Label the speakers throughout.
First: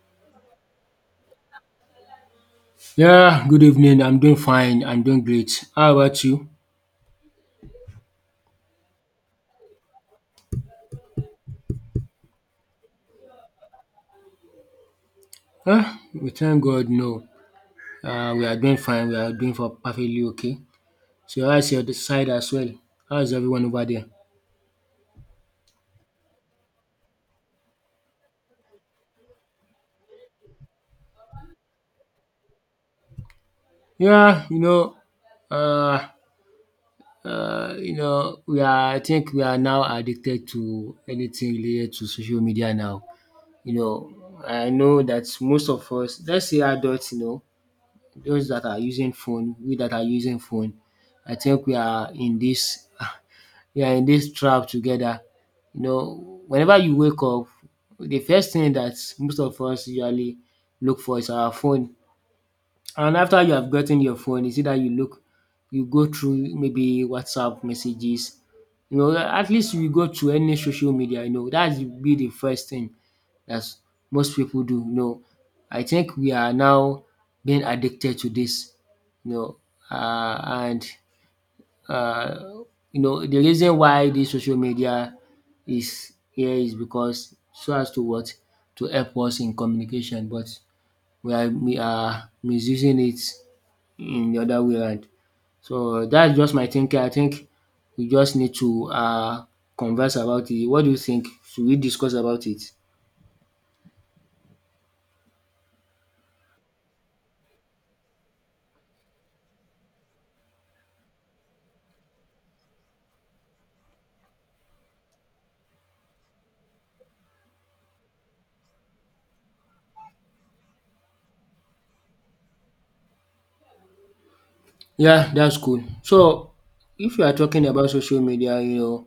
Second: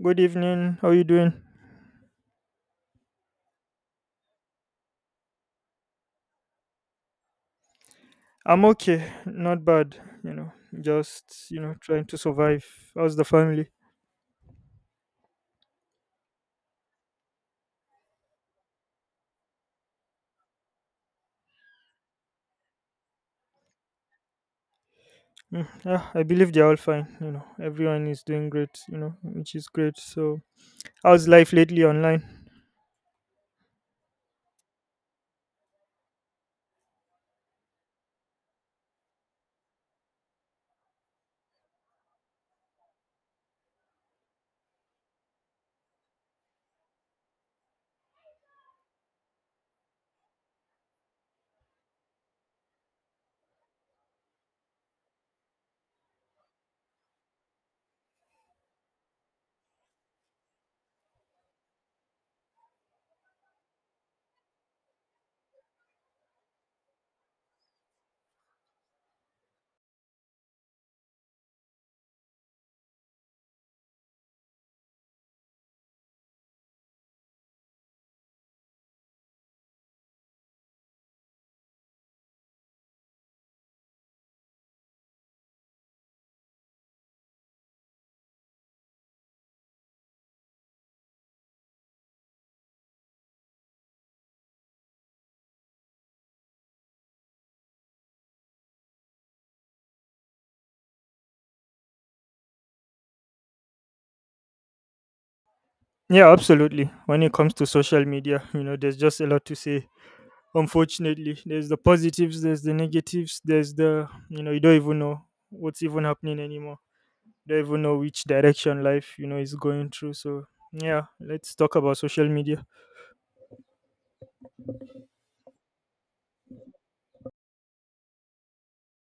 Speaker 1: Good evening. How you doing?
Speaker 2: Yeah, good evening. I'm doing fine. I'm doing great. How about you?
Speaker 1: I'm okay. Not bad. You know, just trying to survive. How's the family?
Speaker 2: Ah, we thank God. No, we are doing fine. We are doing for perfectly okay. So how's your side as well? How's everyone over there?
Speaker 1: Mm, yeah, I believe they're all fine. You know, everyone is doing great. You know, which is great. So, how's life lately online?
Speaker 2: Yeah, uh, we are. I think we are now addicted to anything related to social media now. You know, I know that most of us, let's say adults, you know, those that are using phone, we that are using phone, I think we are in this we are in this trap together. You know, whenever you wake up, the first thing that most of us usually look for is our phone. And after you have gotten your phone, is either you go through maybe WhatsApp messages, you know, at least you go to any social media, you know, dat will be the first thing that most people do, you know. I think we are now being addicted to this. you know, uh, and uh, you know the reason why this social media is here is because so as to what to help us in communication, but we are misusing it in the other way around. So that's just my thinking. I think we just need to converse about it. What do you think? Should we discuss about it?
Speaker 1: Yeah, absolutely. When it comes to social media, you know, there's just a lot to say. Unfortunately, there's the positives, there's the negatives, there's the, you know, you don't even know what's even happening anymore. You don't even know which direction life, you know, is going through. So yeah, let's talk about social media.
Speaker 2: Yeah, that's cool. So, if you are talking about social media, you know,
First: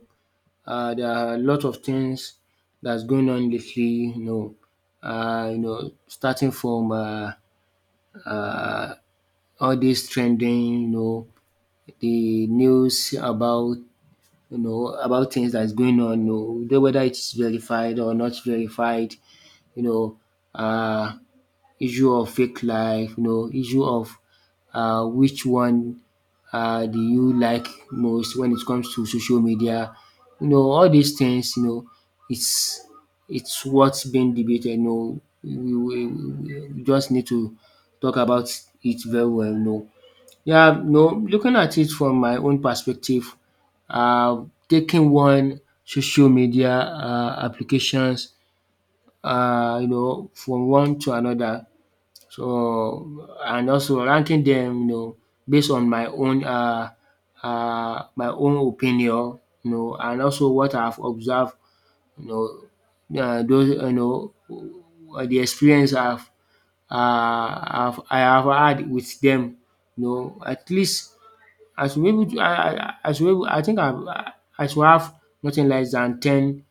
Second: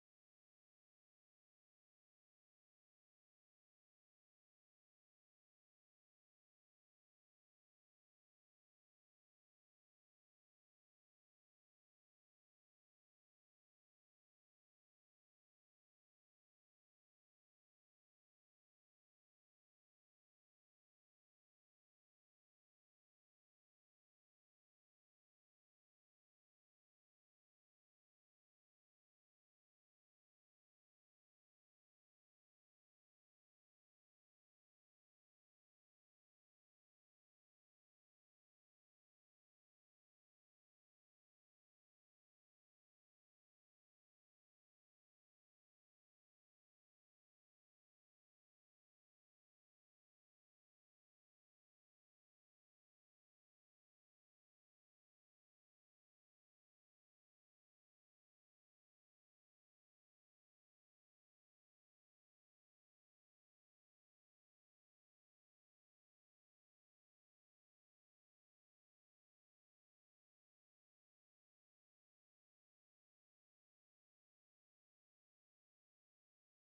Speaker 2: there are a lot of things that's going on lately. You know, starting from uh, all this trending, you know, the news about you know, about things that's going on, you know, though whether it's verified or not verified, you know, uh, issue of fake life, you know, issue of which one do you like most when it comes to social media, you know, all these things, you know, it's it's what's being debated, you know, we just need to talk about it very well, you know, yeah, no, looking at it from my own perspective, uh, taking one social media applications, you know, from one to another. So, and also ranking them, you know, based on my own opinion, you know, and also what I've observed, those, the experience I have had with them, you know, at least I should be able to I should be able I think I should have nothing less than 10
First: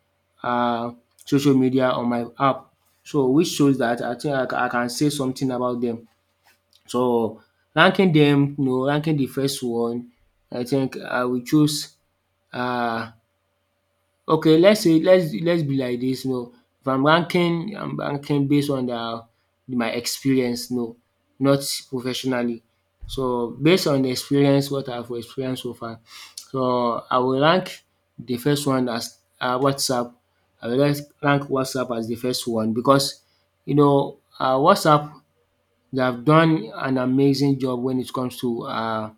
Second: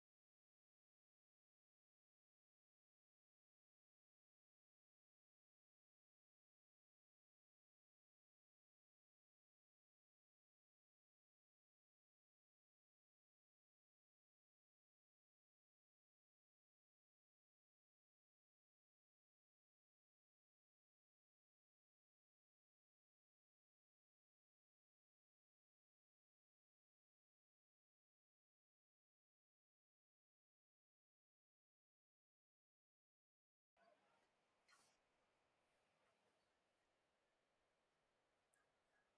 Speaker 2: uh, social media on my app. So which shows that I think I can say something about them. So ranking them, you know, ranking the first one, I think I will choose uh. Okay, let's say let's be like dis now. If I'm ranking based on the my experience no, not professionally. So based on the experience what I've experienced so far, so I will rank the first one as WhatsApp. I will rank WhatsApp as the first one because you know WhatsApp they have done an amazing job when it comes to uh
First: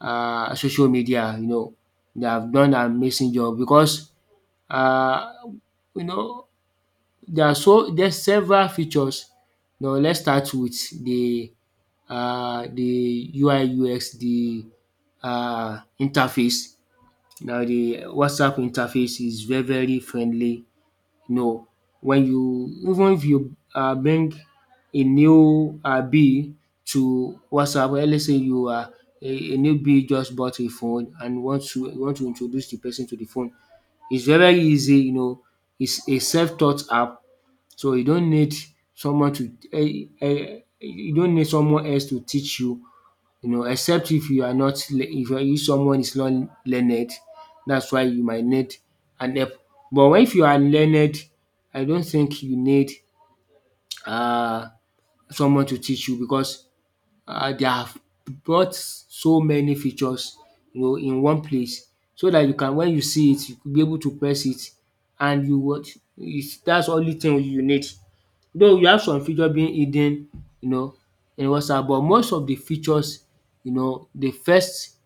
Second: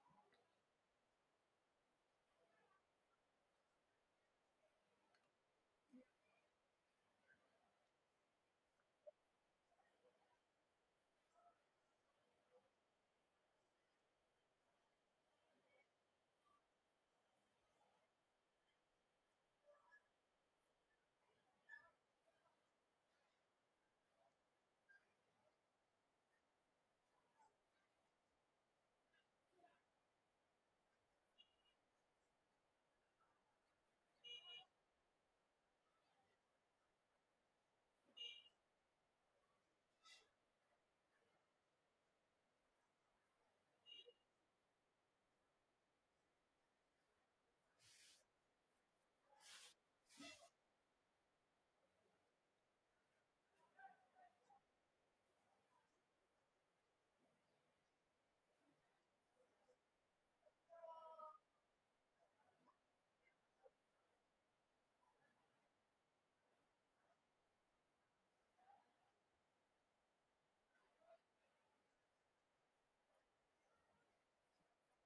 Speaker 2: uh social media you know. They have done an amazing job because uh, you know there are so there's several features. Now let's start with the UI/UX the interface. Now the WhatsApp interface is very friendly you know when you even if you bring a new bill to WhatsApp, let's say you are a new bill just bought a phone and want to introduce the person to the phone, it's very easy, you know, it's a self-taught app. So you don't need someone to you don't need someone else to teach you, you know, except if you are not le- if if someone is not learned, that's why you might need an app. But when if you are learned, I don't think you need um someone to teach you because they have brought so many features you know in one place so that you can when you see it you could be able to press it and you what is that's only thing you need. Though you have some feature being hidden you know in WhatsApp, but most of the features you know the first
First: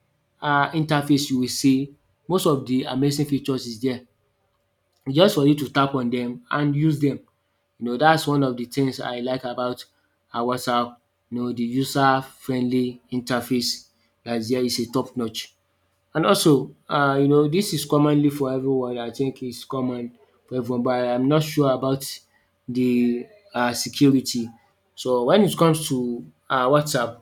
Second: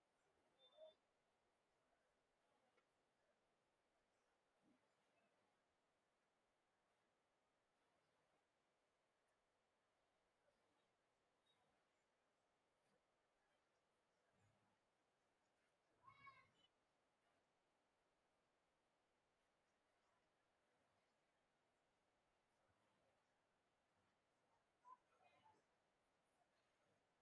Speaker 2: interface you will see, most of the amazing features is there just for you to tap on them and use them. You know that's one of the things I like about WhatsApp. You know the user friendly interface dats there is a top notch. And also you know this is commonly for everyone, I think it's common for everyone, but I'm not sure about the security. So when it comes to WhatsApp,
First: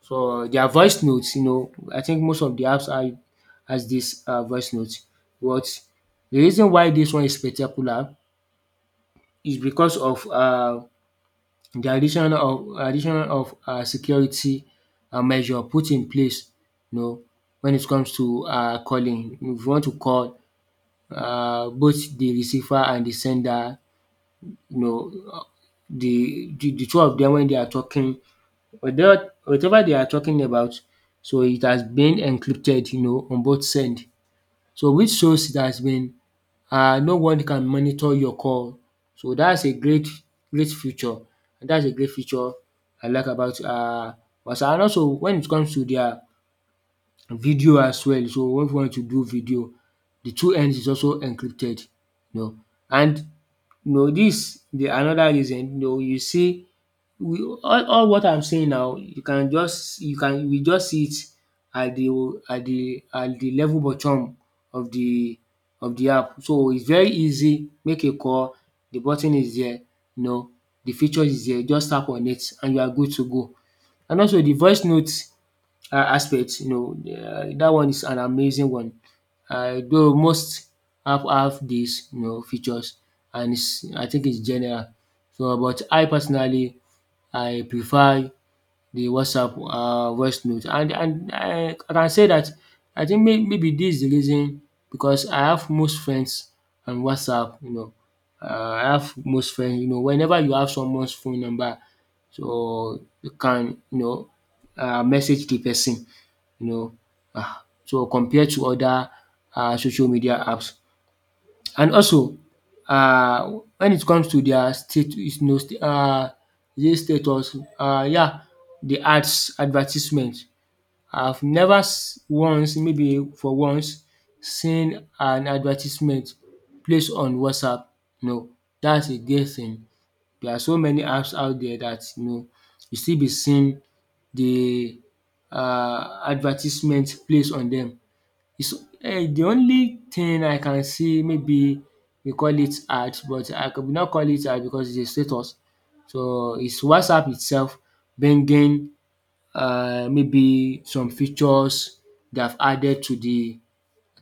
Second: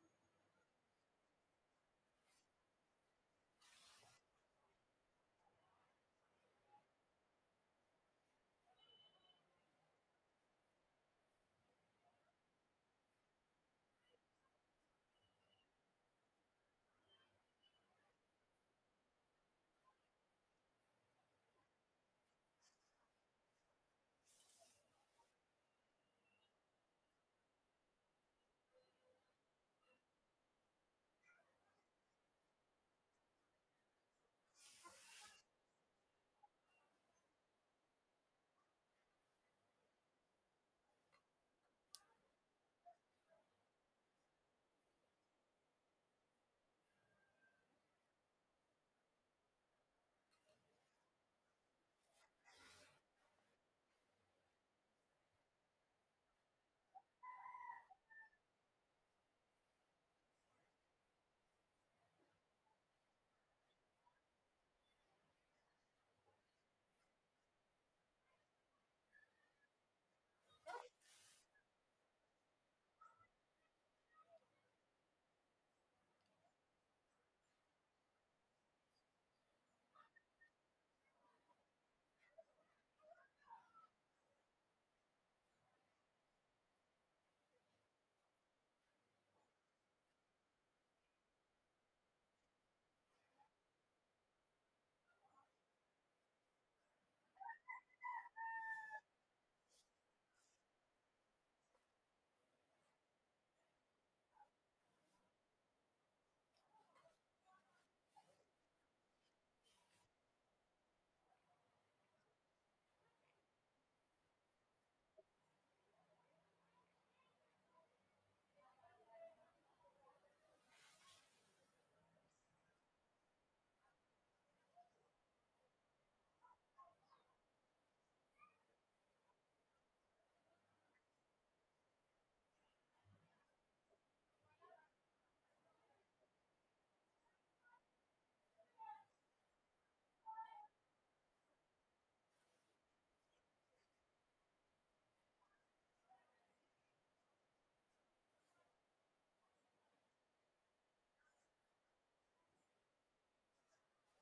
Speaker 2: so their voice notes, you know, I think most of the apps are has this voice notes. But the reason why this one is spectacular is because of the addition of security measure put in place. You know, when it comes to calling, if you want to call, both the receiver and the sender, you know, the two of them when they are talking, without whatever they are talking about, so it has been encrypted, you know, on both send. So which shows it has been no one can monitor your call. So that's a great feature, and that's a great feature I like about WhatsApp. And also when it comes to their video as well, so when you want to do video, the two ends is also encrypted, you know. And you know dis the another reason, you know you see we all what I'm saying now you can we just see it at the at the level bottom of the of the app. So it's very easy, make a call, the button is there, you know, the feature is there, just tap on it and you are good to go. And also the voice note aspect, you know, dat one is an amazing one. Though most app have dis you know features, and is I think it's general. So but I personally I prefer the WhatsApp voice note, and I can say dat I think maybe dis is the reason because I have most friends on WhatsApp, you know. I have most friends you know whenever you have someone's phone number, so you can you know message the person, you know, um so compared to other social media apps. And also when it comes to their state is no is it status, yeah, the ads advertisement. I've never s- once maybe for once seen an advertisement placed on WhatsApp. No, that's against there are so many apps out there that you know you still be seeing the advertisement placed on them. It's the only thing I can see, maybe we call it art, but I could not call it art because it's a status. So it's WhatsApp itself bringing maybe some features they have added to the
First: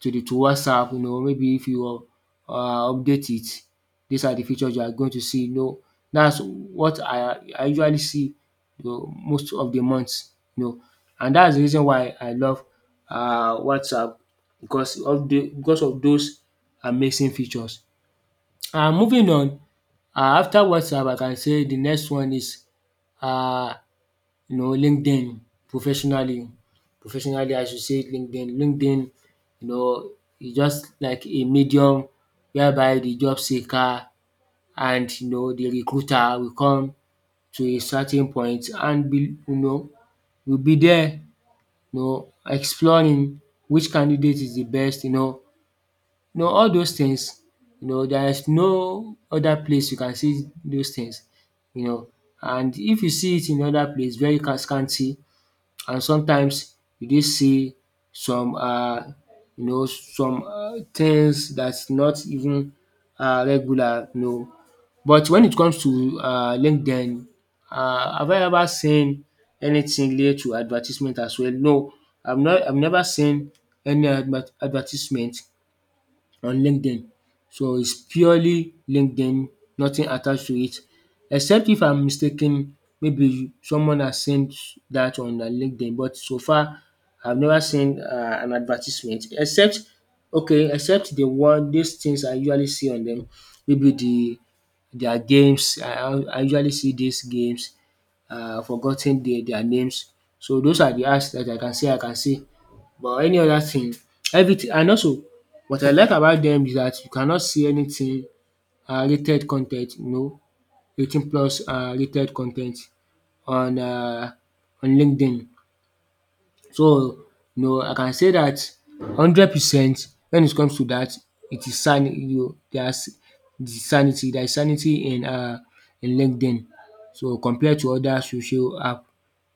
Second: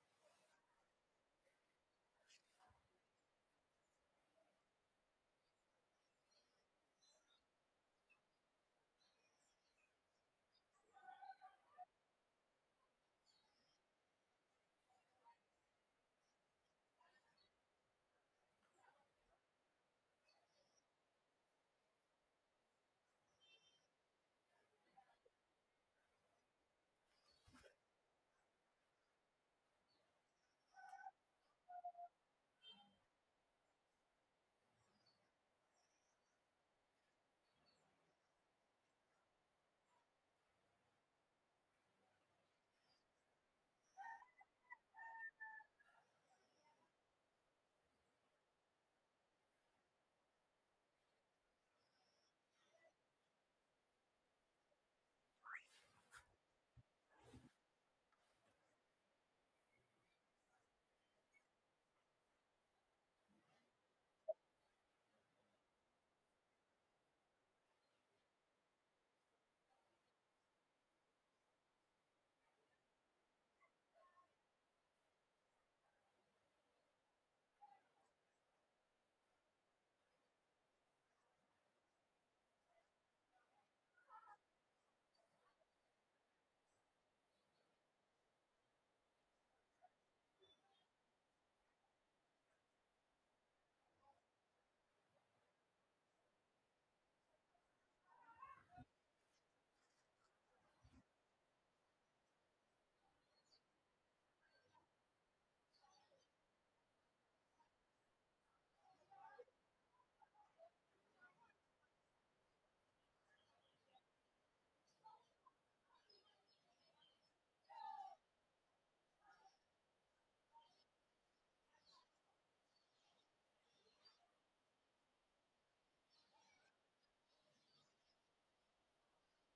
Speaker 2: to WhatsApp, you know, maybe if you uh, update it, these are the features you are going to see. You know, that's what I usually see, you know, most of the months. You know, and that's the reason why I love WhatsApp because of the because of those amazing features. And moving on, after WhatsApp, I can say the next one is uh, LinkedIn professionally. Professionally, I should say LinkedIn. LinkedIn, you know, is just like a medium whereby the job seeker and you know the recruiter will come to a certain point and be you know will be there, you know, exploring which candidate is the best, you know all those things. You know, there is no other place you can see those things, you know. And if you see it in other place, very scanty, and sometimes you dey see some you know some things that's not even regular, you know. But when it comes to LinkedIn, have I ever seen anything related to advertisement as well? No, I've never seen any advertisement on LinkedIn. So it's purely LinkedIn, nothing attached to it except if I'm mistaken, maybe someone has sent that on their LinkedIn, but so far I've never seen an advertisement except okay except the one these things I usually see on them, maybe the their games, I usually see these games, forgotten their names. So those are the apps that I can say I can see. But any other thing, everything, and also what I like about them is that you cannot see anything rated con, you know 18 plus rated con on on LinkedIn. So, you know, I can say that 100% when it comes to that, it is san, you know, there's the sanity, there is sanity in LinkedIn, so compared to other social app,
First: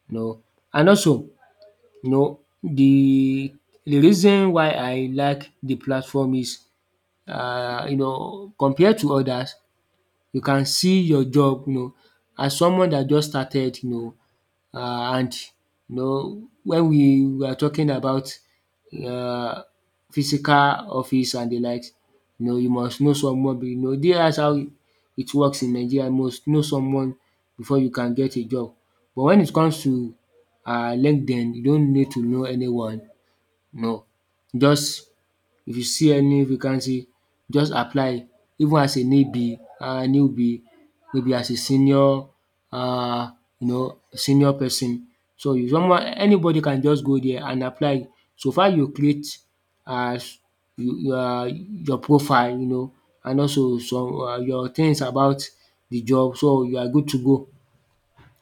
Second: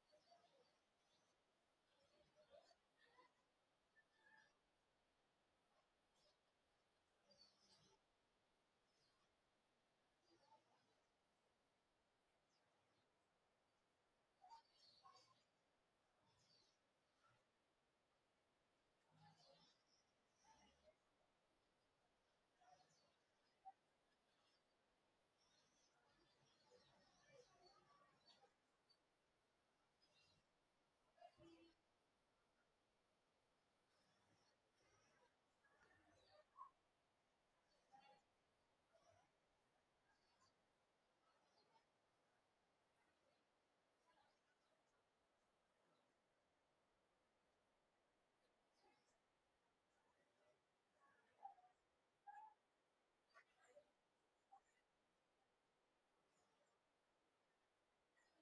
Speaker 2: you know. And also, you know, the reason why I like the platform is, you know, compared to others, you can see your job, you know, as someone that just started, you know, and you know, when we were talking about um physical office and the likes, you know, you must know someone, you know, that's how it works in Nigeria. You must know someone before you can get a job. But when it comes to LinkedIn, you don't need to know anyone. No. Just if you see any vacancy, just apply, even as a newbie, newbie, maybe as a senior, um you know, senior person. So you, someone, anybody can just go there and apply. So far you create, um you your profile, you know, and also some your things about the job, so you are good to go.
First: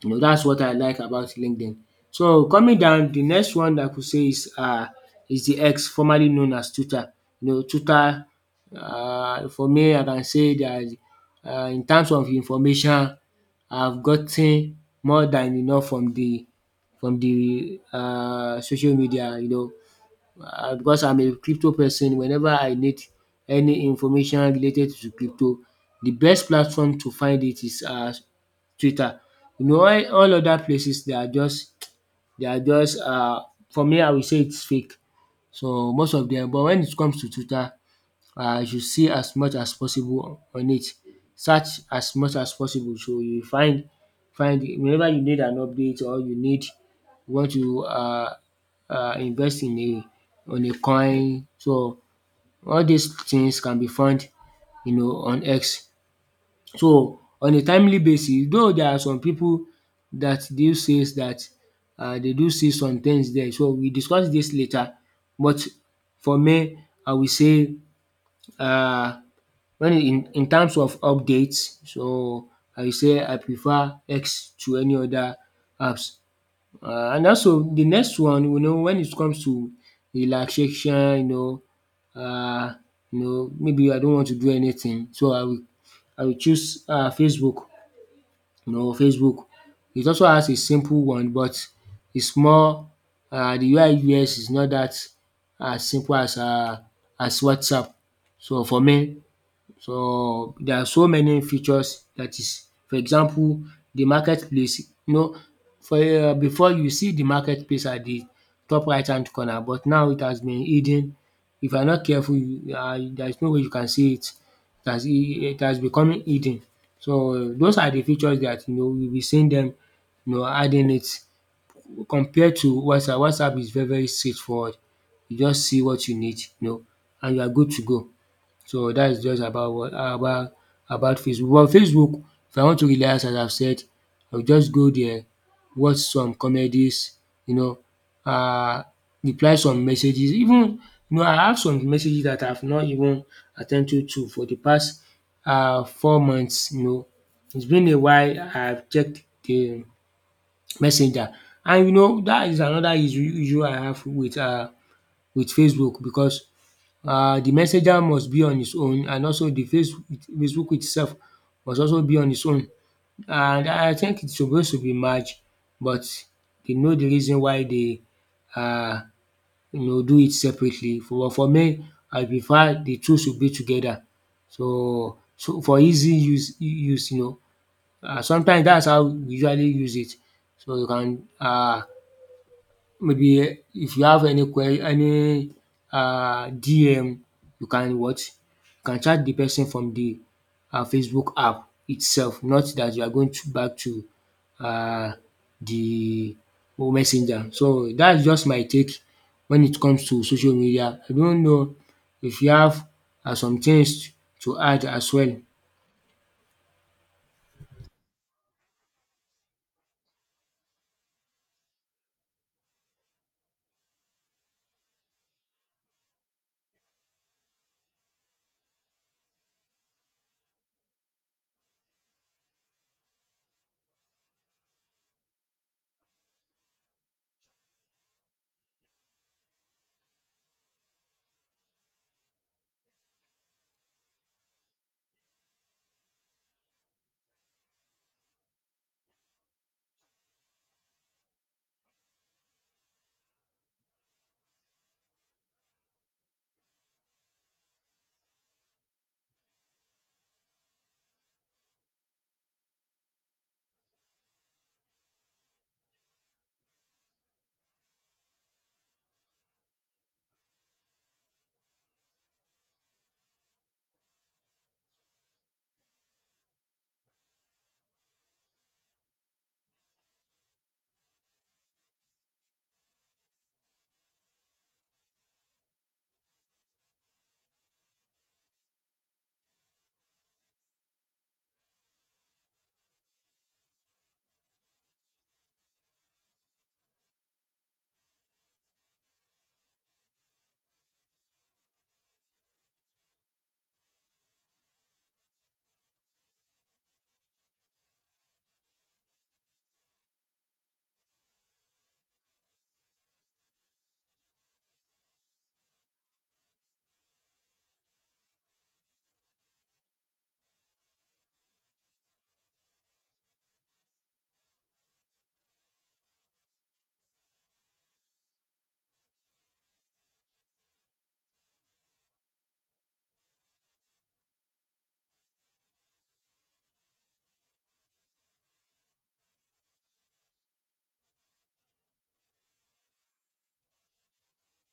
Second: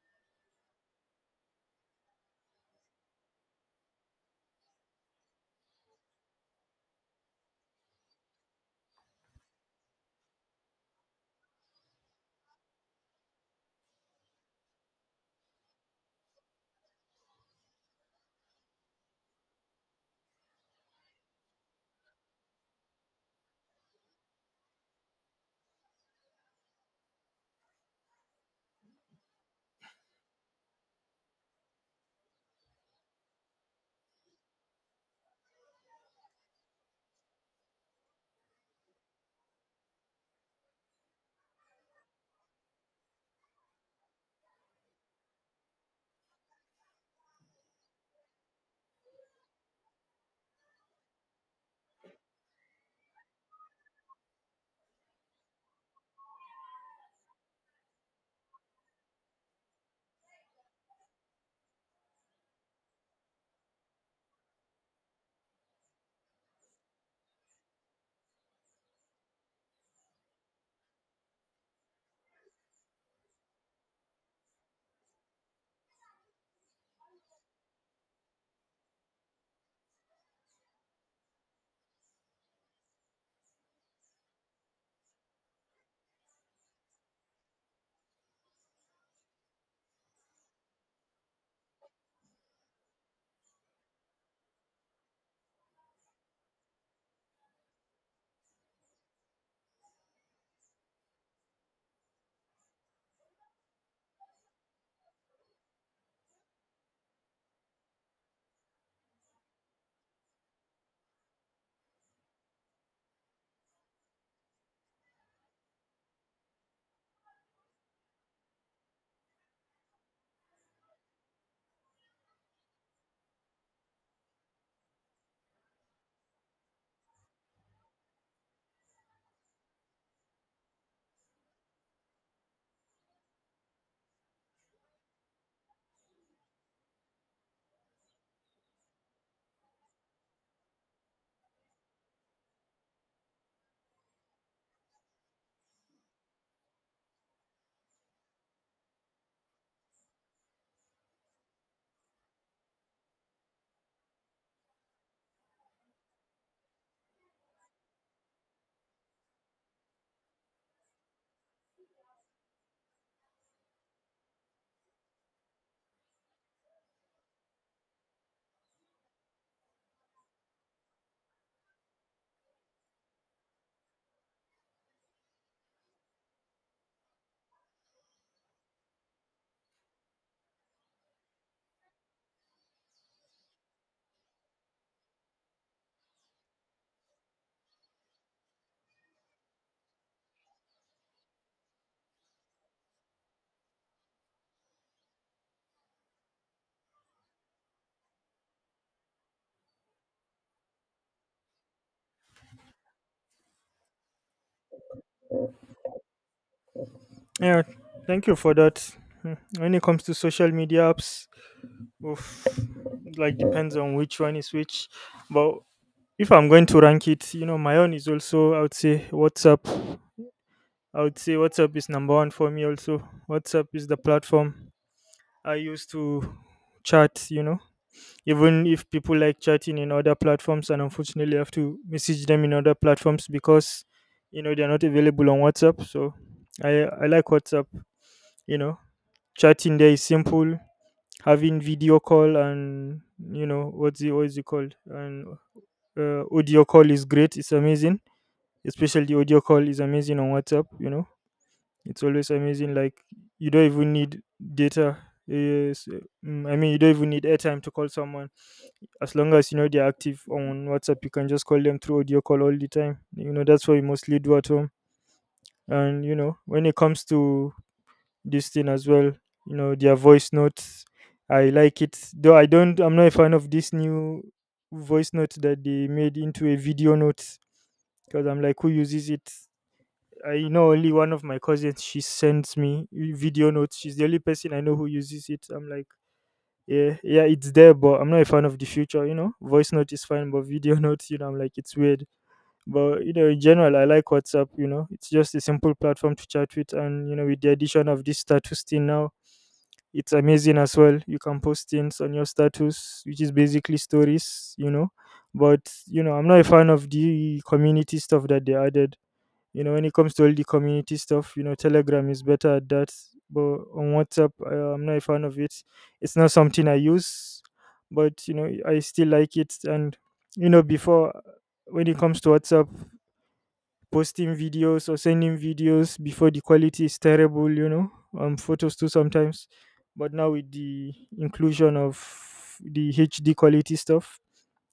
Speaker 2: That's what I like about LinkedIn. So coming down, the next one I could say is the X, formerly known as Twitter. You know, Twitter. For me, I can say that, in terms of information, I've gotten more than enough from the social media, you know, because I'm a crypto person. Whenever I need any information related to crypto, the best platform to find it is Twitter. You know, all other places, they are just, they are just, for me, I will say it's fake, so most of them. But when it comes to Twitter, you should see as much as possible on it. Search as much as possible, so you find, find whenever you need an update or you need, you want to invest in a, on a coin, so all these things can be found, you know, on X. So on a timely basis, though there are some people that do says that dey do see some things there, so we discuss this later. But for me, I will say, um when in terms of updates, so I say I prefer X to any other apps. And also the next one, you know, when it comes to relaxation, you know, you know, maybe I don't want to do anything, so I will, I will choose Facebook. You know, Facebook, it also has a simple one, but it's more, the UI UX is not that as simple as WhatsApp. So for me, so there are so many features, that is for example the marketplace, you know, for before, you see the marketplace at the top right hand corner, but now it has been hidden. If you are not careful, there is no way you can see it. It has, it has become hidden. So those are the features that, you know, we will be seeing them, you know, adding it, compared to WhatsApp. WhatsApp is very, very straightforward. You just see what you need, you know, and you are good to go. So that is just about what about Facebook. But Facebook, if I want to relax, as I have said, I will just go there, watch some comedies, you know, uh, reply some messages, even, you know, I have some messages that I have not even at to for the past 4 months, you know. It's been a while I have checked the messenger, and you know, that is another issue I have with Facebook, because the messenger must be on his own, and also the Facebook itself must also be on its own, and I think it's supposed to be merged. But you know, the reason why they, um you know, do it separately. For me, I prefer the two should be together, so, so for easy use, you know. Sometimes that's how we usually use it, so you can, maybe if you have any que, any DM, you can what you can chat the person from the Facebook app itself, not that you are going to back to uh the messenger. So that's just my take when it comes to social media. I don't know if you have some things to add as well.
Speaker 1: Yeah, thank you for that. Hmm, when it comes to social media apps, oof, like depends on which one is which. But if I'm going to rank it, you know, my own is also, I would say WhatsApp. I would say WhatsApp is number one for me also. WhatsApp is the platform I use to chat, you know. Even if people like chatting in other platforms and unfortunately I have to message them in other platforms because you know they're not available on WhatsApp. So I like WhatsApp, you know. Chatting there is simple. Having video call and you know what is it called? And audio call is great, it's amazing. Especially audio call is amazing on WhatsApp, you know. It's always amazing. Like you don't even need data. Yes, I mean you don't even need airtime to call someone. As long as you know they're active on WhatsApp, you can just call them through audio call all the time. You know that's what we mostly do at home. And you know when it comes to this thing as well, you know their voice notes. I like it though. I don't. I'm not a fan of this new voice note that they made into a video note, because I'm like, who uses it? I know only one of my cousins. She sends me video notes. She's the only person I know who uses it. I'm like, yeah, yeah, it's there, but I'm not a fan of the future. You know, voice note is fine, but video notes, you know, I'm like, it's weird. But you know, in general, I like WhatsApp. You know, it's just a simple platform to chat with, and you know, with the addition of this status thing now, it's amazing as well. You can post things on your status, which is basically stories. You know, but you know, I'm not a fan of the community stuff that they added. You know, when it comes to all the community stuff, you know, Telegram is better at that. But on WhatsApp, I'm not a fan of it. It's not something I use, but you know I still like it. And you know, before, when it comes to WhatsApp, posting videos or sending videos, before, the quality is terrible, you know, um, photos too sometimes. But now with the inclusion of the HD quality stuff,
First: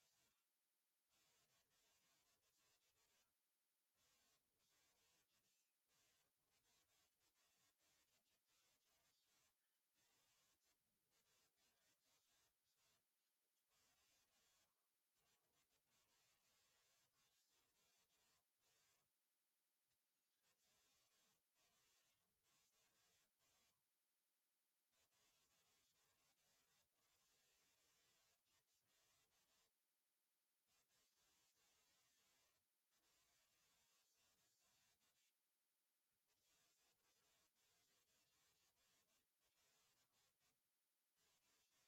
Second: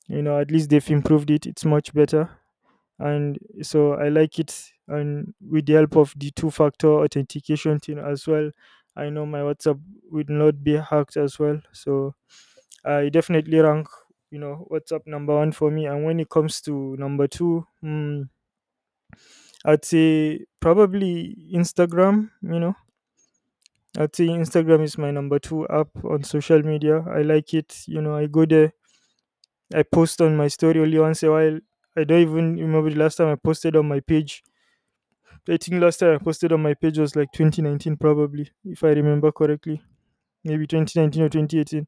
Speaker 1: you know, at least they've improved it. It's much better. And so I like it, and with the help of the two factor authentication thing as well, I know my WhatsApp would not be hacked as well. So I definitely rank, you know, WhatsApp number one for me. And when it comes to number two, hmm, I'd say probably Instagram. You know, I'd say Instagram is my number two app on social media. I like it, you know. I go there, I post on my story only once a while. I don't even remember the last time I posted on my page. I think last time I posted on my page was like 2019, probably, if I remember correctly. Maybe 2019 or 2018.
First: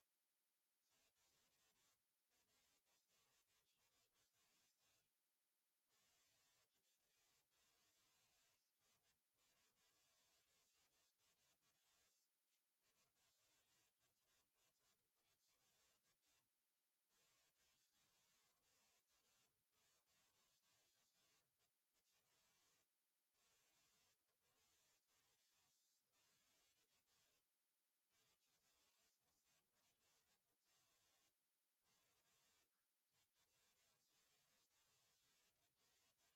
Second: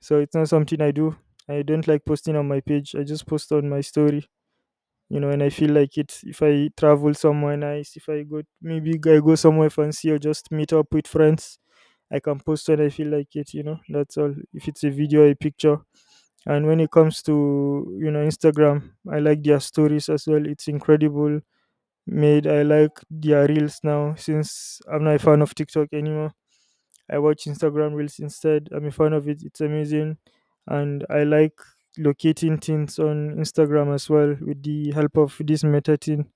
Speaker 1: So it's not something I do. I don't like posting on my page. I just post on my story, you know, and I feel like it. If I travel somewhere nice, if I go, maybe I go somewhere fancy or just meet up with friends, I can post when I feel like it, you know, that's all. If it's a video, a picture. And when it comes to, you know, Instagram, I like their stories as well. It's incredible made. I like their reels now, since I'm not a fan of TikTok anymore. I watch Instagram reels instead. I'm a fan of it. It's amazing. And I like locating things on Instagram as well with the help of this Meta thing.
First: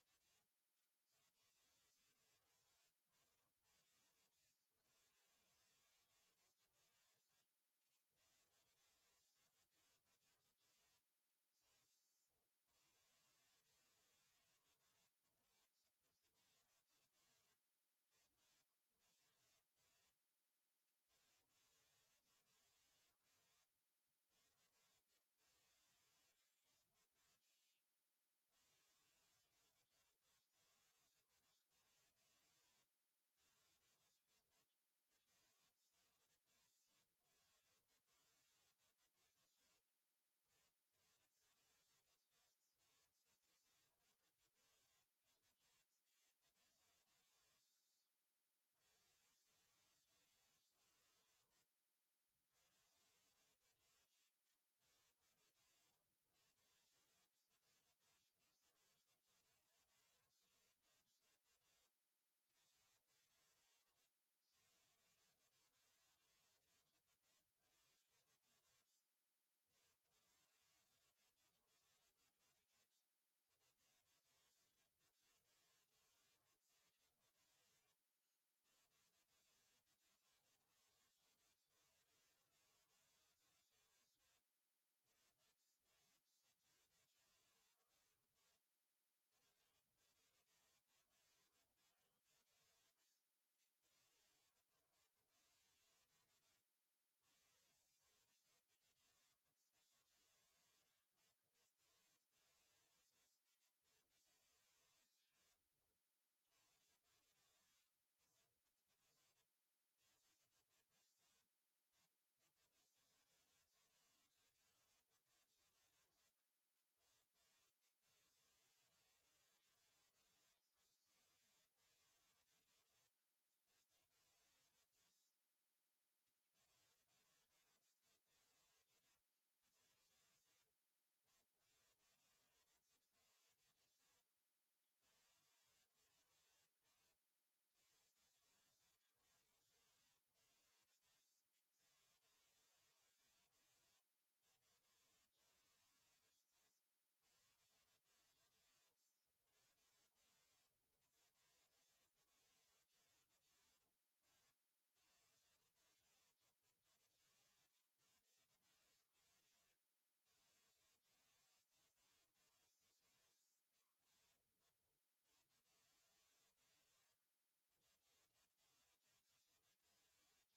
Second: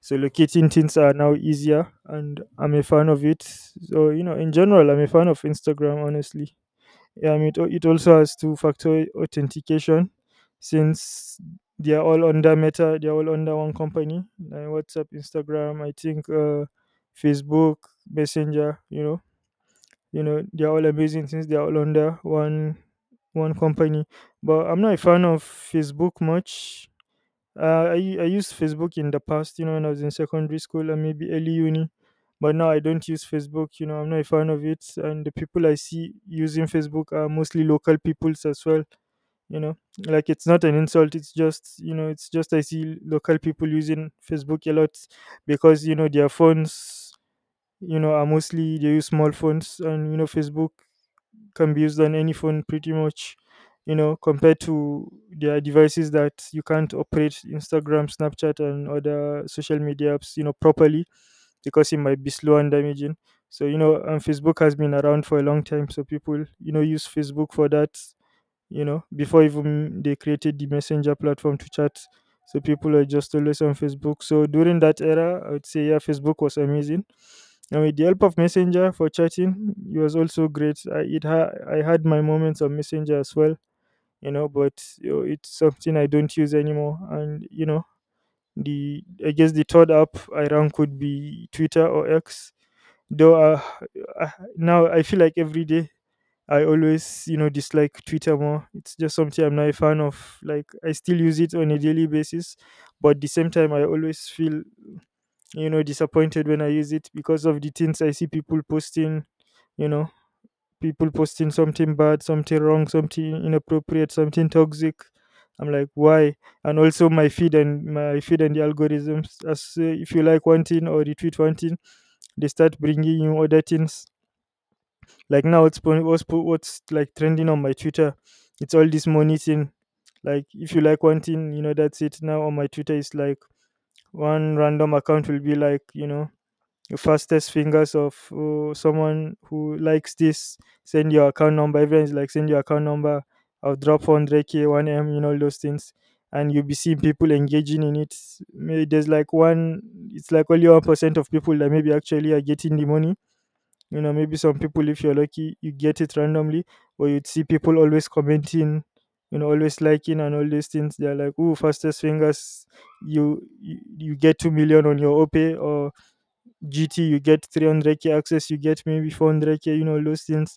Speaker 1: So locating things are now easier and I'm a fan of it. So, you know, in general, I'm a fan of Instagram, honestly. It also has two factor authentication, since they are all under Meta. They are all under one company like WhatsApp, Instagram, I think, Facebook, Messenger, you know, they are all amazing since they are all under one company. But I'm not a fan of Facebook much. I used Facebook in the past, you know, when I was in secondary school and maybe early uni, but now I don't use Facebook. You know, I'm not a fan of it, and the people I see using Facebook are mostly local peoples as well. You know, like it's not an insult. It's just, you know, it's just I see local people using Facebook a lot, because you know their phones, you know, are mostly, they use small phones, and you know, Facebook can be used on any phone pretty much, you know, compared to their devices that you can't operate Instagram, Snapchat and other social media apps, you know, properly, because it might be slow and damaging. So you know, and Facebook has been around for a long time, so people, you know, use Facebook for that, you know, before even they created the Messenger platform to chat. So people are just always on Facebook. So during that era, I would say yeah, Facebook was amazing. And with the help of Messenger for chatting, it was also great. I had my moments on Messenger as well, you know, but you know, it's something I don't use anymore. And you know, the, I guess the third app I rank could be Twitter or X, though uh, now I feel like every day I always, you know, dislike Twitter more. It's just something I'm not a fan of. Like I still use it on a daily basis, but at the same time, I always feel, you know, disappointed when I use it because of the things I see people posting. You know, people posting something bad, something wrong, something inappropriate, something toxic. I'm like, why? And also my feed and the algorithms. As If you like one thing or retweet one thing, they start bringing you other things. Like now, what's like trending on my Twitter? It's all this money thing. Like if you like one thing, you know that's it. Now on my Twitter, it's like one random account will be like, you know, the fastest fingers of someone who likes this. Send your account number. Everyone's like send your account number. I'll drop 100k, 1m, you know, all those things, and you'll be seeing people engaging in it. Maybe there's like one, it's like only 1% of people that maybe actually are getting the money. You know, maybe some people, if you're lucky, you get it randomly, or you'd see people always commenting, you know, always liking and all these things. They're like, "Ooh, fastest fingers, you get 2 million on your Opay, or GT, you get 300k access, you get maybe 400k." You know, all those things.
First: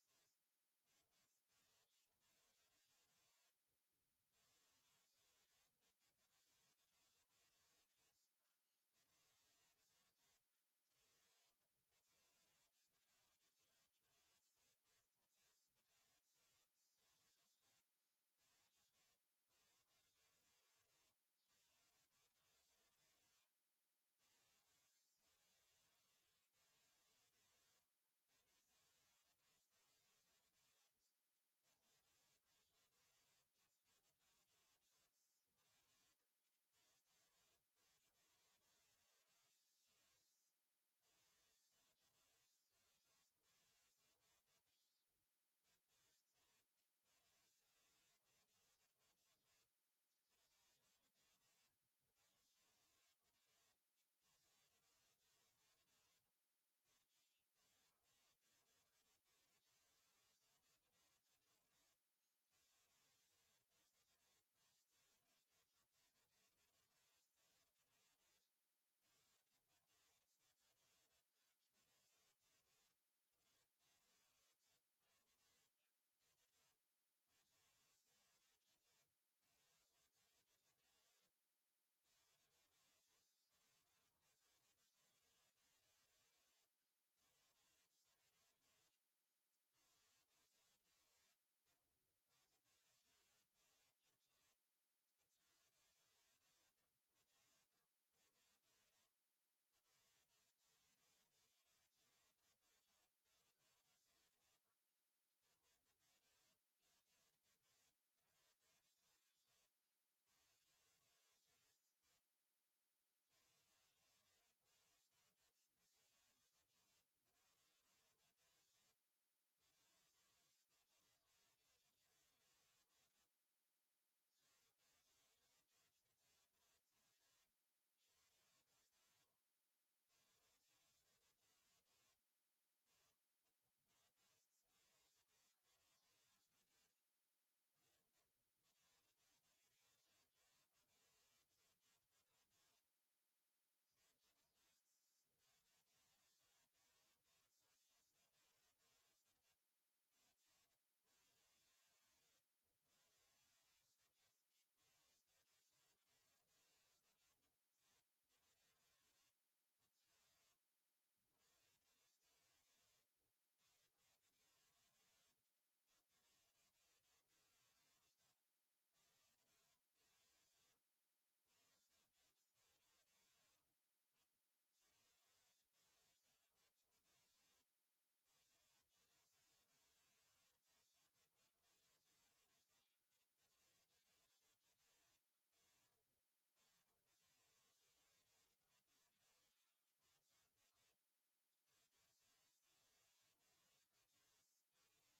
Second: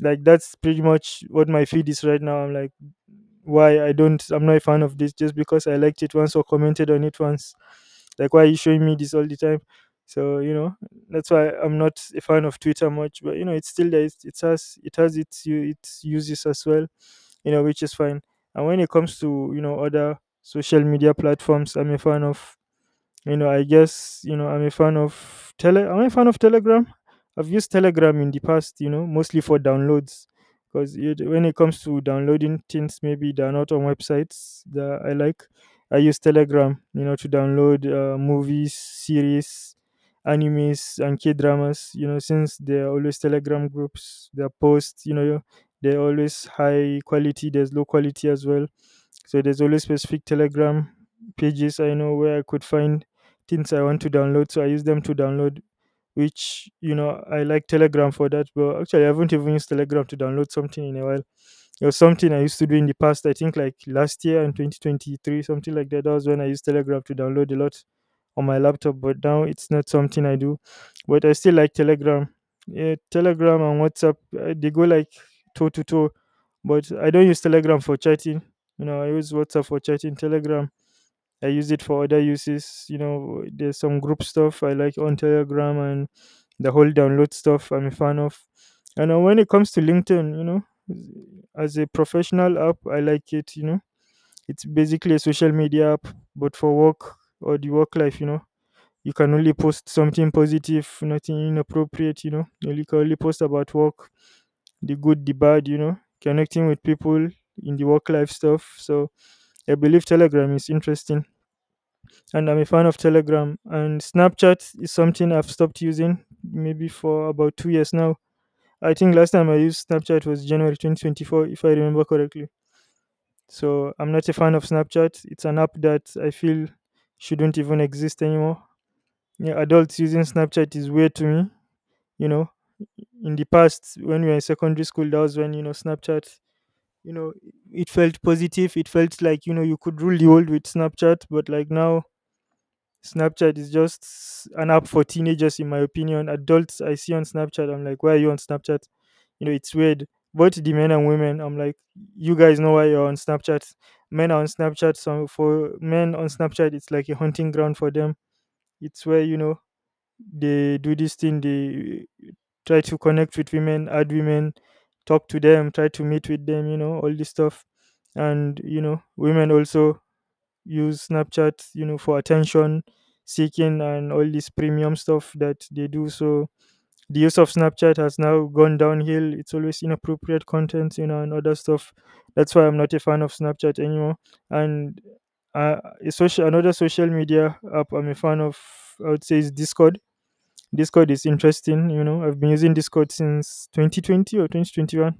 Speaker 1: Like that's pretty much what my feed is right now. I'm like, why, I'm not a fan of this just because I liked it once or commented on it once. Like why are you showing me this all the time? So, you know, that's why I'm not a fan of Twitter much, but you know, it's still there. It has its uses as well, you know, which is fine. And when it comes to, you know, other social media platforms, I'm a fan of, you know, I guess, you know, I'm a fan of tele am I a fan of Telegram? I've used Telegram in the past, you know, mostly for downloads, because it, when it comes to downloading things maybe they're not on websites that I like, I use Telegram, you know, to download movies, series, animes and K dramas, you know, since there are always Telegram groups, their posts, you know, they're always high quality, there's low quality as well. So there's always specific Telegram pages I know where I could find things I want to download. So I use them to download, which, you know, I like Telegram for that. But actually, I haven't even used Telegram to download something in a while. It was something I used to do in the past, I think like last year in 2023, something like that. That was when I used Telegram to download a lot on my laptop, but now it's not something I do. But I still like Telegram. Yeah, Telegram and WhatsApp, they go like toe to toe, but I don't use Telegram for chatting. You know, I use WhatsApp for chatting, Telegram I use it for other uses. You know, there's some group stuff I like on Telegram and the whole download stuff I'm a fan of. And when it comes to LinkedIn, you know, as a professional app, I like it. You know, it's basically a social media app, but for work or the work life, you know, you can only post something positive, nothing inappropriate, you know, you can only post about work, the good, the bad, you know, connecting with people in the work life stuff. So I believe Telegram is interesting and I'm a fan of Telegram. And Snapchat is something I've stopped using maybe for about 2 years now. I think last time I used Snapchat was January 2024, if I remember correctly. So I'm not a fan of Snapchat. It's an app that I feel shouldn't even exist anymore. Yeah, adults using Snapchat is weird to me. You know, in the past, when we were in secondary school, that was when, you know, Snapchat, you know, it felt positive. It felt like, you know, you could rule the world with Snapchat. But like now, Snapchat is just an app for teenagers, in my opinion. Adults I see on Snapchat, I'm like, why are you on Snapchat? You know, it's weird. Both the men and women, I'm like, you guys know why you're on Snapchat. Men are on Snapchat, so for men on Snapchat, it's like a hunting ground for them. It's where you know they do this thing. They try to connect with women, add women, talk to them, try to meet with them. You know, all this stuff, and you know, women also use Snapchat, you know, for attention seeking and all this premium stuff that they do. So the use of Snapchat has now gone downhill. It's always inappropriate content, you know, and other stuff. That's why I'm not a fan of Snapchat anymore. And uh, a social another social media app I'm a fan of, I would say, is Discord. Discord is interesting, you know. I've been using Discord since 2020 or 2021.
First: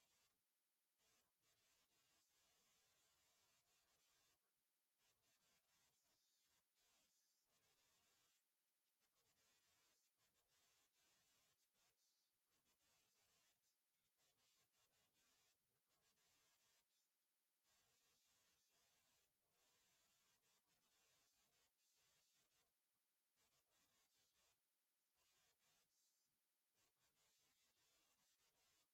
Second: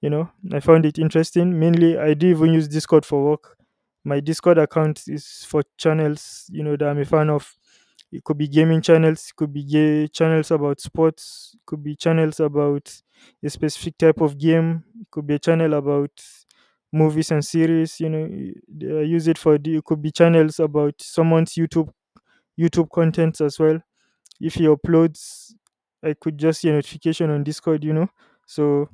Speaker 1: You know, I found it interesting. Mainly, I do even use Discord for work. My Discord account is for channels, you know, that I'm a fan of. It could be gaming channels, it could be gay channels about sports, it could be channels about a specific type of game, it could be a channel about movies and series, you know, I use it for the, it could be channels about someone's YouTube contents as well. If he uploads, I could just see a notification on Discord, you know. So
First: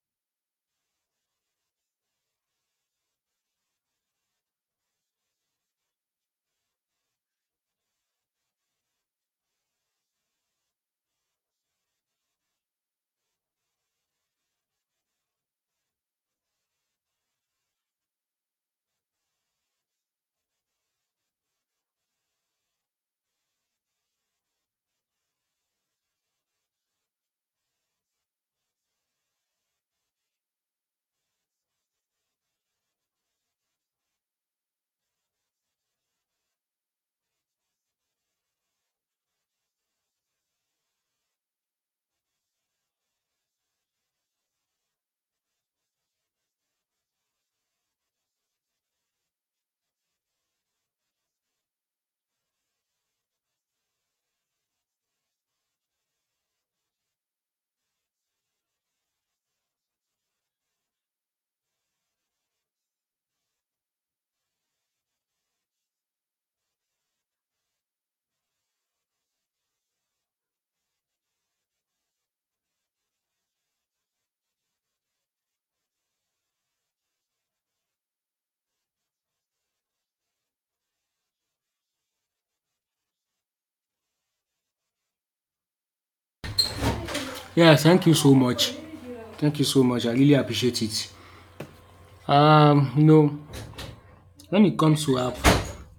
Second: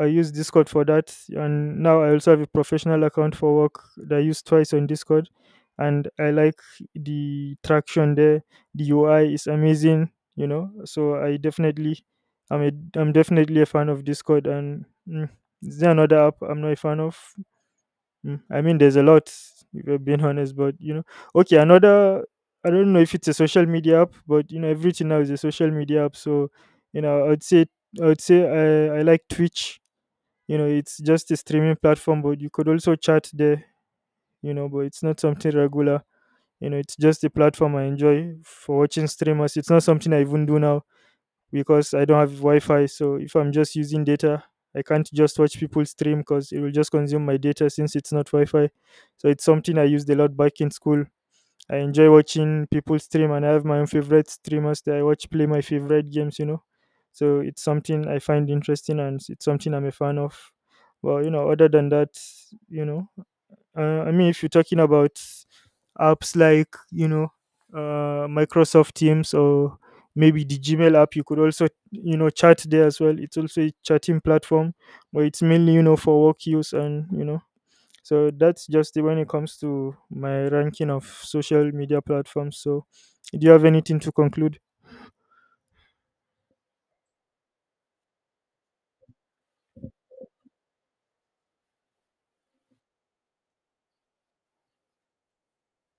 Speaker 1: I use Discord for that, and now I also have a professional account for work that I use twice on Discord, and I like the traction there. The UI is amazing, you know. So I definitely, I'm a, I'm definitely a fan of Discord. And is there another app I'm not a fan of? I mean, there's a lot. If I'm being honest, but you know, okay, another. I don't know if it's a social media app, but you know, everything now is a social media app. So, you know, I'd say I like Twitch. You know, it's just a streaming platform, but you could also chat there, you know, but it's not something regular. You know, it's just a platform I enjoy for watching streamers. It's not something I even do now because I don't have wi-fi. So if I'm just using data, I can't just watch people stream because it will just consume my data since it's not wi-fi. So it's something I used a lot back in school. I enjoy watching people stream and I have my own favorite streamers that I watch play my favorite games, you know. So it's something I find interesting and it's something I'm a fan of. Well, you know, other than that, you know, I mean, if you're talking about apps like, you know, Microsoft Teams or maybe the Gmail app, you could also, you know, chat there as well. It's also a chatting platform, but it's mainly, you know, for work use and, you know, so that's just it when it comes to my ranking of social media platforms. So, do you have anything to conclude?
Speaker 2: Yeah, thank you so much. Thank you so much. I really appreciate it. You know, when it comes to app,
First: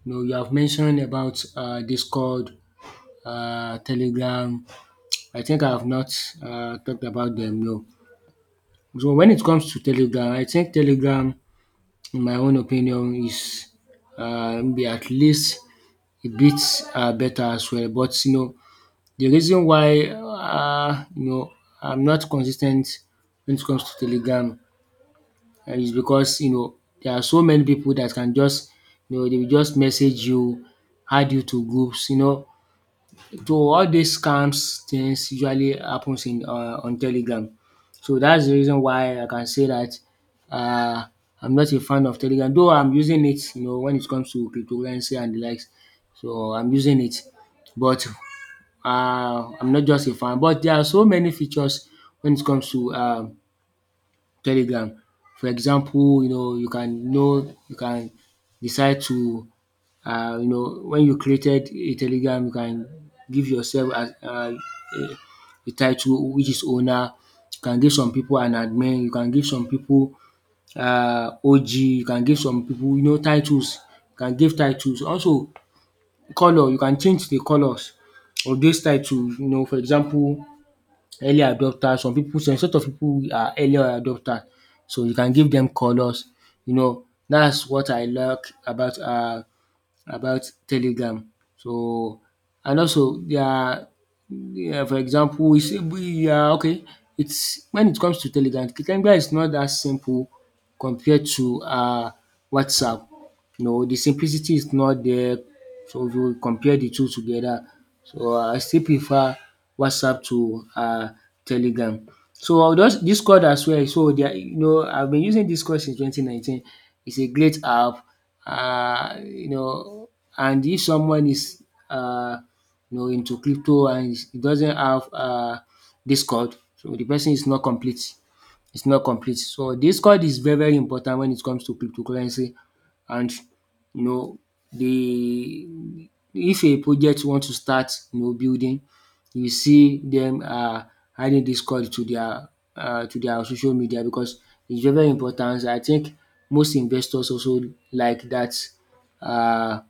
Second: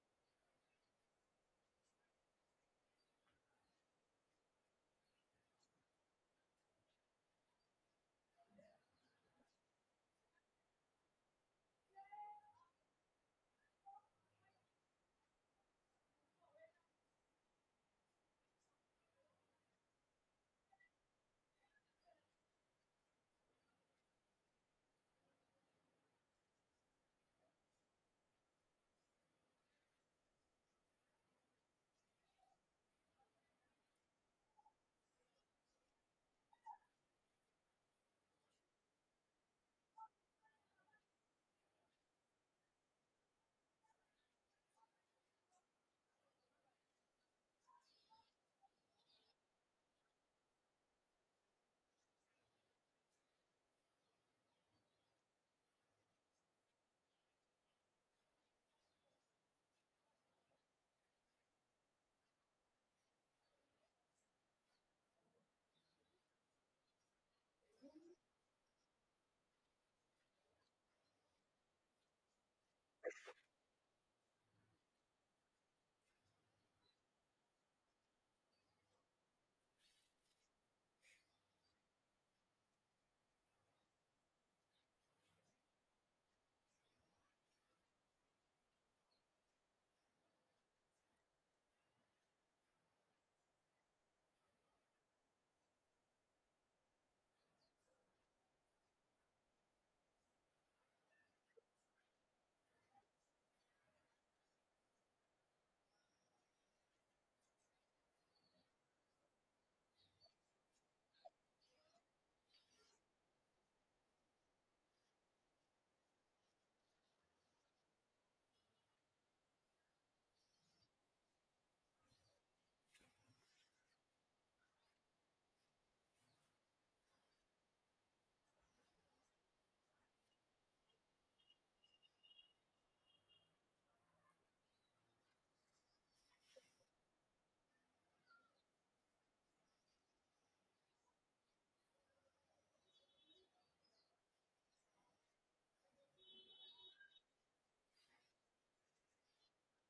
Speaker 2: you know, you have mentioned about Discord, Telegram. I think I have not talked about them. No. So when it comes to Telegram, I think Telegram, in my own opinion, is, maybe at least a bit better as well. But you know, the reason why, you know, I'm not consistent when it comes to Telegram, it's because, you know, there are so many people that can just, you know, they will just message you, add you to groups, you know. So all these scams things usually happens in, on Telegram. So that's the reason why I can say that, uh, I'm not a fan of Telegram, though I'm using it, you know, when it comes to cryptocurrency and the likes. So I'm using it, but, I'm not just a fan. But there are so many features when it comes to Telegram. For example, you know, you can know, you can decide to, you know, when you created a Telegram, you can give yourself as a title which is owner, you can give some people an admin, you can give some people, OG, you can give some people, you know, titles, you can give titles. Also colour, you can change the colours of dis title. You know, for example, early adopters, some people, some sort of people are early adopters, so you can give them colors, you know. That's what I like about uh about telegram. So, and also there are, yeah, for example, we say we are okay. Its when it comes to telegram, telegram is not that simple compared to WhatsApp. No, the simplicity is not there. So if you compare the two together, so I still prefer WhatsApp to Telegram. So I will just Discord as well. So there, you know, I've been using Discord since 2019. It's a great app. You know, and if someone is, uh, you know, into crypto and he doesn't have Discord, so the person is not complete. It's not complete. So this code is very, very important when it comes to cryptocurrency, and you know, the, if a project want to start, you know, building, you see them adding this code to their social media, because it's very, very important. I think most investors also like that, um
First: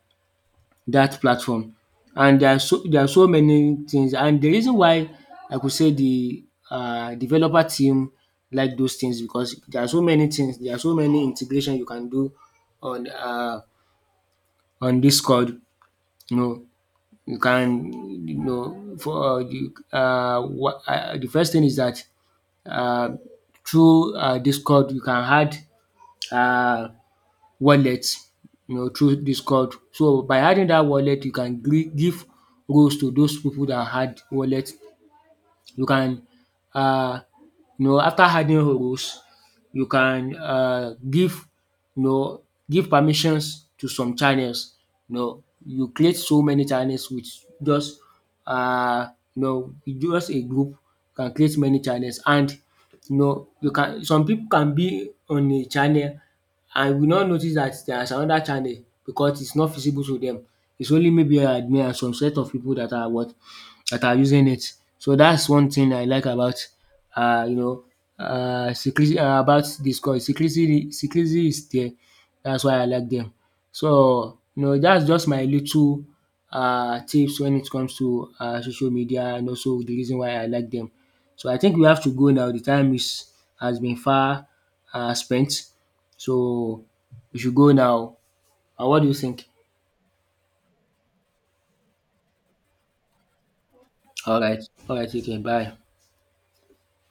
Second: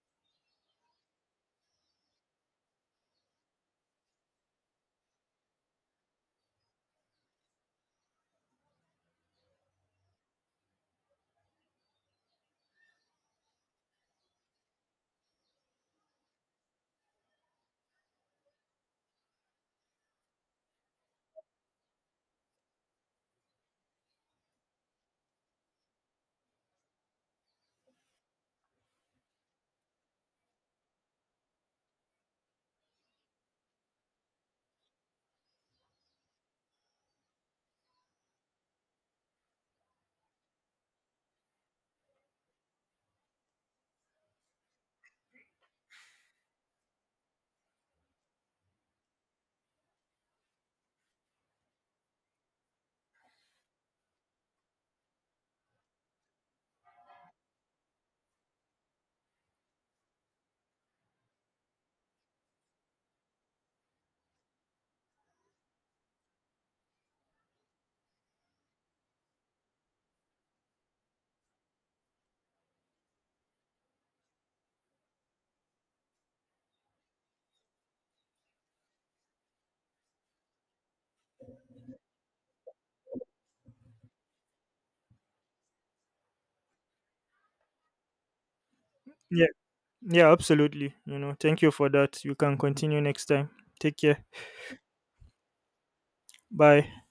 Speaker 2: that platform. And there are so, there are so many things, and the reason why I could say the, developer team like those things, because there are so many things, there are so many integration you can do on uh on discord, you know. You can, you know, for what de first thing is that, uh through discord you can add uh wallet, you know, through dis code. So by adding that wallet, you can give roles to those people that had wallet. You can, uh, you know, after adding rows, you can give, you know, give permissions to some channels. You know, you create so many channels with just, uh, you know, with just a group, can create many channels, and you know, you can, some people can be on a channel and will not notice that there is another channel, because it's not visible to them. It's only maybe an admin and some set of people that are what, that are using it. So that's one thing I like about, you know, secrecy about Discord. Secrecy is there. That's why I like them. So you know, that's just my little, tips when it comes to social media, and also the reason why I like them. So I think we have to go now. The time is has been far, spent. So we should go now. What do you think?
Speaker 1: Yeah, yeah, absolutely. You know, thank you for that. You can continue next time. Take care.
Speaker 2: Alright, alright, okay, bye.
Speaker 1: Bye.